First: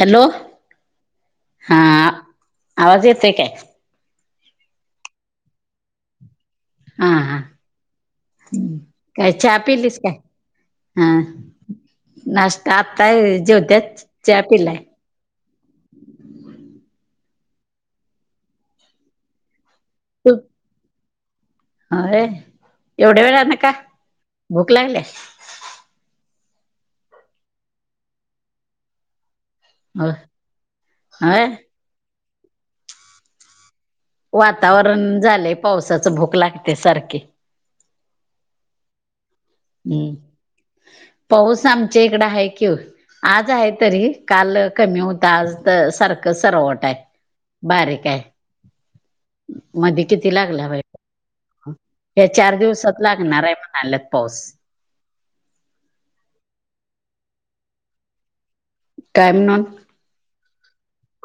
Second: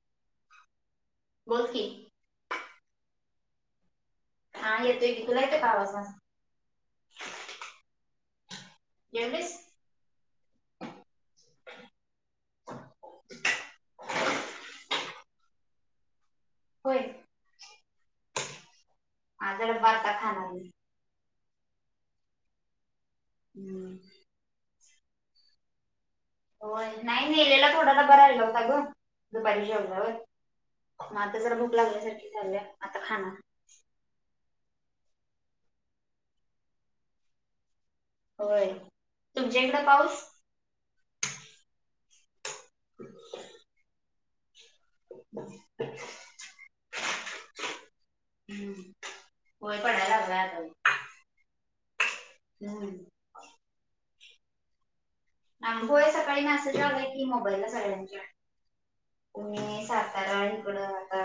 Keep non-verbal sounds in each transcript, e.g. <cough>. Hello! बोल हा की - आवाज येतोय काय? हा येतोय.. तुला येतो का आवाज माझा? हा हा.. काय जेवलीस चहा पिलीस काय? हा नाश्ता.. आताय जेवत्यात? चहा पिलाय.. होय.. हा लय बारका झाला <inaudible> होये.. एवढ्या वेळानं का? हम्म भूक लागली? हो नाही नाही.. नेलेला थोडासा डब्बा राहिला होता ग दुपारी हो म आता होय जरा भूक लागल्यासारखी झाल्या आता खाणार.. वातावरण झालेय.. पावसाच.. भूक लागते सारखे होय.. तुमच्या इकडे हम् पाऊस पाऊस आमच्या इकड आहे कि ओ.. आज आहे तरी काल कमी होता.. आज तर सारखं सरवट आहे.. बारीक आहे हम्म. होय मधे पडायला किती लागलाय आता. लागला... बाई पाऊस.. या चार हम्म दिवसात लागणार आहे.. म्हणाल्यात पाऊस.. आज होय सकाळी मेसेज आलाय की, मोबाईलला सगळ्यांच्या काय म्हणून तुम्ही सातारा ईकड अ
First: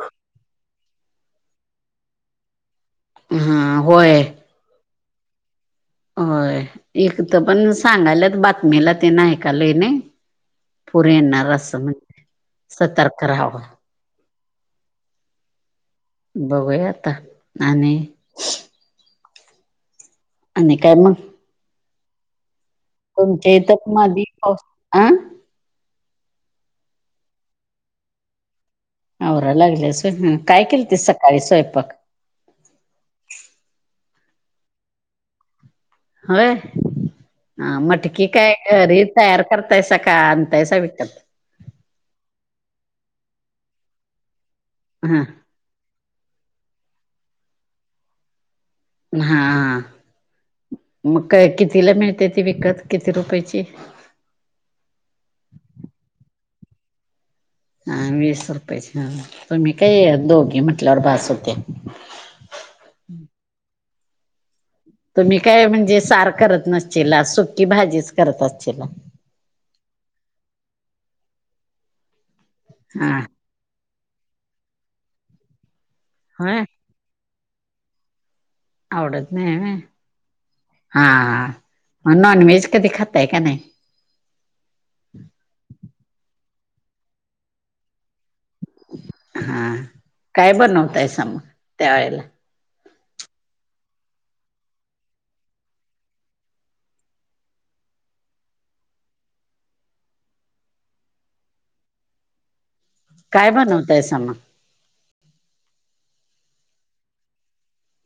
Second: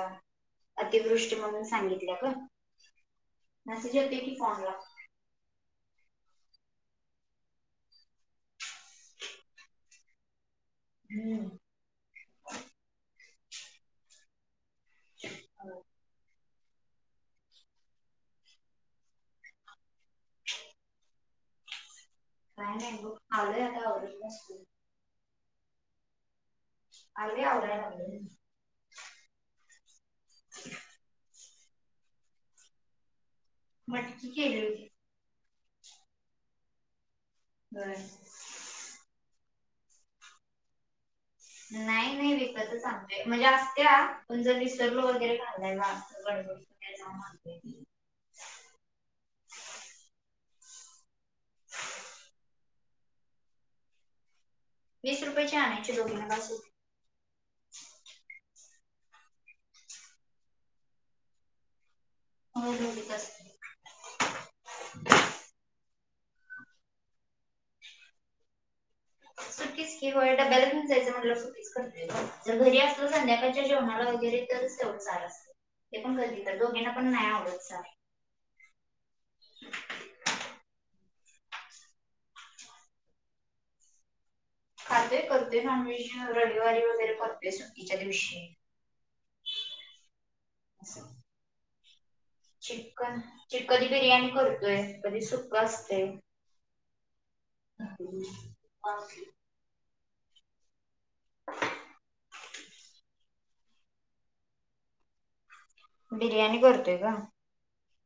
अतिवृष्टी म्हणून सांगितल्या ग हा मेसेज होय येते की फोन ला होय.. इथपण सांगायलात बातमीला तेन ऐकालोय नाही पूर हम्म येणार असं म्हणतात.. सतर्क राहावं.. हो. बघूया आता आणि.. आणि काय मग? काय नाय. तुमच्या इथे मधी पाऊस, आ आजही <unintelligible> आला नाही घरी आवराया लागलेस व्हय, केलतीस सकाळी स्वयपाक? मटकी केली होती. होय, ह मटकी काय घरी तयार करतायसा का? आनताय विकत? नाही नाही विकतच अंनतया, म्हणजे असते्या पण जर विसरलो हा वगैरे <unintelligible> हा, मग कितीला मिळते ती विकत किती रुपयची? वीस रुपयाेची आणायची दोघांना बास होते. हा वीस रुपयेची ह, तुम्ही काय दोघे म्हटल्यावर बास होते. होय ओलीच असते. तुम्ही काय म्हणजे सार करत नसतीलला? सुकी भाजीच करत असतीलला? सुकीच की व्हय डब्याला घेऊन जायचं म्हटल्यावर सुकीच करते. जर घरी हा <unintelligible> सकाळच्या जेवणाला वगैरे तरच तेवढं सार असत. ते पण कधी तर होय दोघांना पण नाही आवडत सार. आवडत नाही हा, मग नॉन व्हेज कधी खाताय का नाही? खाते करते नॉनव्हेज, रविवारी वगैरे करतेय सुट्टीच्या दिवशी. हा, काय असं बनवतयसा मग त्या वेळेला? चिकन- चिकणी बिर्याणी करतोय कधी सुका असते. ह <inaudible> काय बनवताय स मग? बिर्याणी करतोय ग.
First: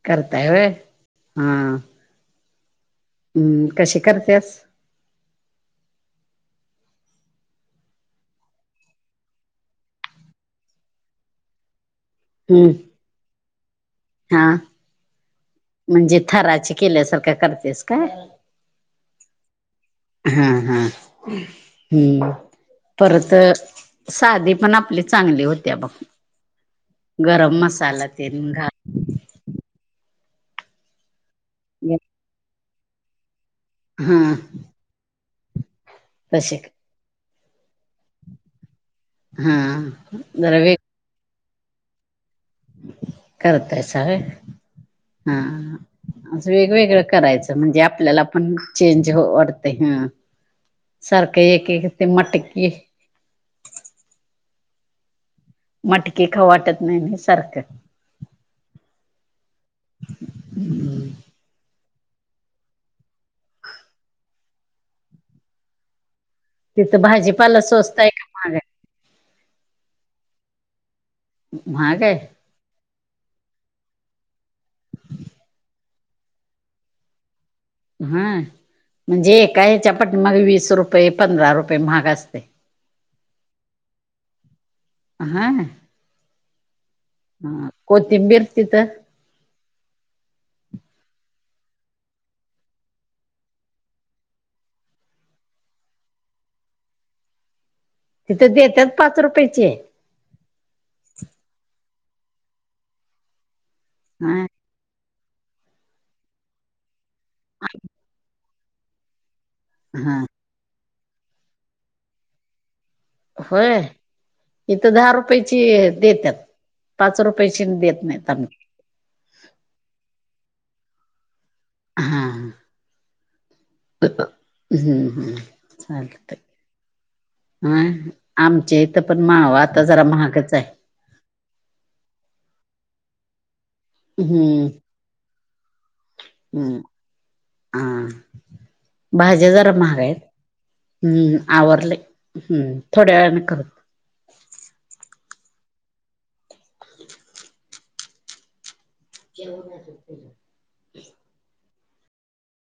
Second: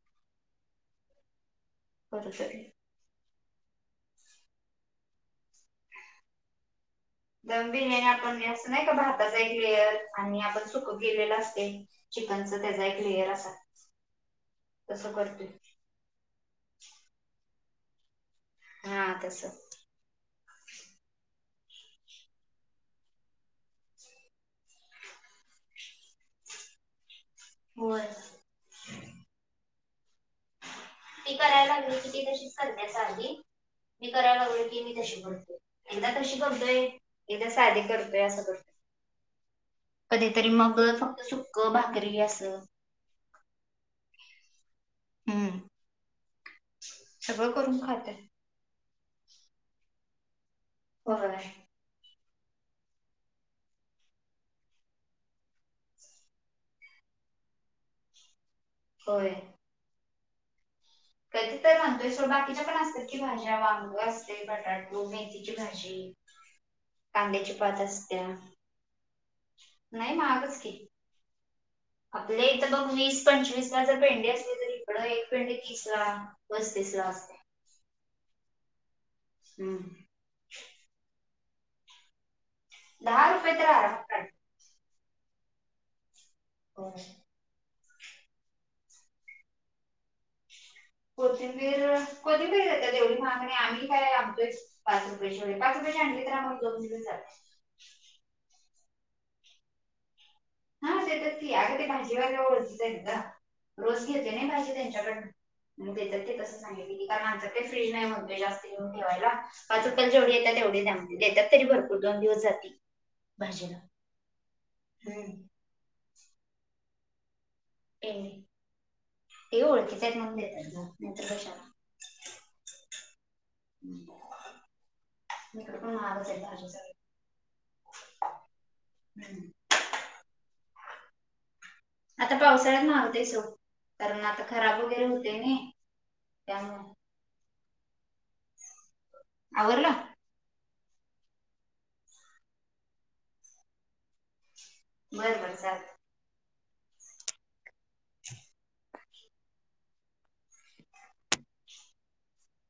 करताय व्हय? हा. हो सरी <unintelligible> हम्म, कशी करतेस? दम बिर्याणी आपण असं नाही का भातच एक लीअर आणि आपण सुकत गेलेलं असते. चिकनच हम्म त्याचा एक लेयर असा, हा तसं करतय. म्हणजे थराची केल्यासारखं करतेस का? हा तस. हा हा, हम्म परत साधी पण आपली चांगली होत्या बघ. गरम होय मसाला तेल घा ती करायला लागली की ती तशीच करण्याच साधी, मी हा करायला लागल की मी तशी करतोय. एकदा तशी तसे करतोय एकदा साधे करतोय असं करतोय. हा. कधीतरी जरा वेग मग फक्त सुक, भाकरी, अस. करतायसा व्हय. हा, हम्म असं वेग -वेगळं सगळं करायचं करून म्हणजे खातोय. आपल्याला पण चेंज वाढते, हा होय सारखं एक एक ते मटकी मटकी खाऊ वाटत नाही सारखं. होय. हम <inaudible> कधी तर आनतोय सोवर बाकीच्या पण असतात की भाज्या वांग असते बटाटो, मेथीची भाजी तिथं कांद्याची भाजीपाला पातं स्वस्त आहे का असत्यां नाहीं महाग आहे? नं की लंय महां गंच की माहांग आहे आपल्या तरं बघं मीस पंचवीस लां जरं पेंडी असली तरं इकडं एक पिंड तीस लां पस्तीस लां असते हां म्हणजे एका हम्म ह्यांच्या पट्टी मंग वीस रुपये पंधरा रुपये महांग असते दहा रुपये द्या लागतांत हायं हो हां कोथिंबीर असति तरं कोथिंबीर कधीं बीर येते तेवढी मागणी आम्हीं कायं आमचं पांच रूपयांची पांच रुपयाचि जरी आनली तरी आम्हांला दोन दिवसं जाते तिथं देतांत पांच रुपयाेची आहे हां ते तरं ती अगं ते भाजी वगैरें ओळखीच आहे रोजं घेते हा नां भाजी त्यांच्याकडूंन त्यांचं ते तसं सांगितले कारणं आमच्या कडे फ्रीज नाहीं म्हणतोय जास्तं म्हटलं ठेवांयला पांच रुपयाला हा जेवढे येतांत तेवढी दे देतांत तरी भरंपूर दोन दिवसं जातील होयं इथं दहा रुपयाची देतांत पांच रुपय पैसे देतं नाहीं पेंडी आम्हीं ते ओळखीतं म्हणूंन देतांत नाहींतरं कशांला हां हम्म हम्म बहांल इकडं पणं बहांलचं सांधू संत हां आमचे इथं पणं हम्म मांवा आंता जरां महांगच आहे आंता पावसाळ्यांत नव्हते सो कारणं आंता हम्म. खरांब वगैरें होते नां त्यांमुळे हां भाज्यां जरां आवरलं महांग आहे हम्मं आवरले हम्मं थोड्यां वेळांन करूं बरं बरं चालेल हं केव नां <unintelligible>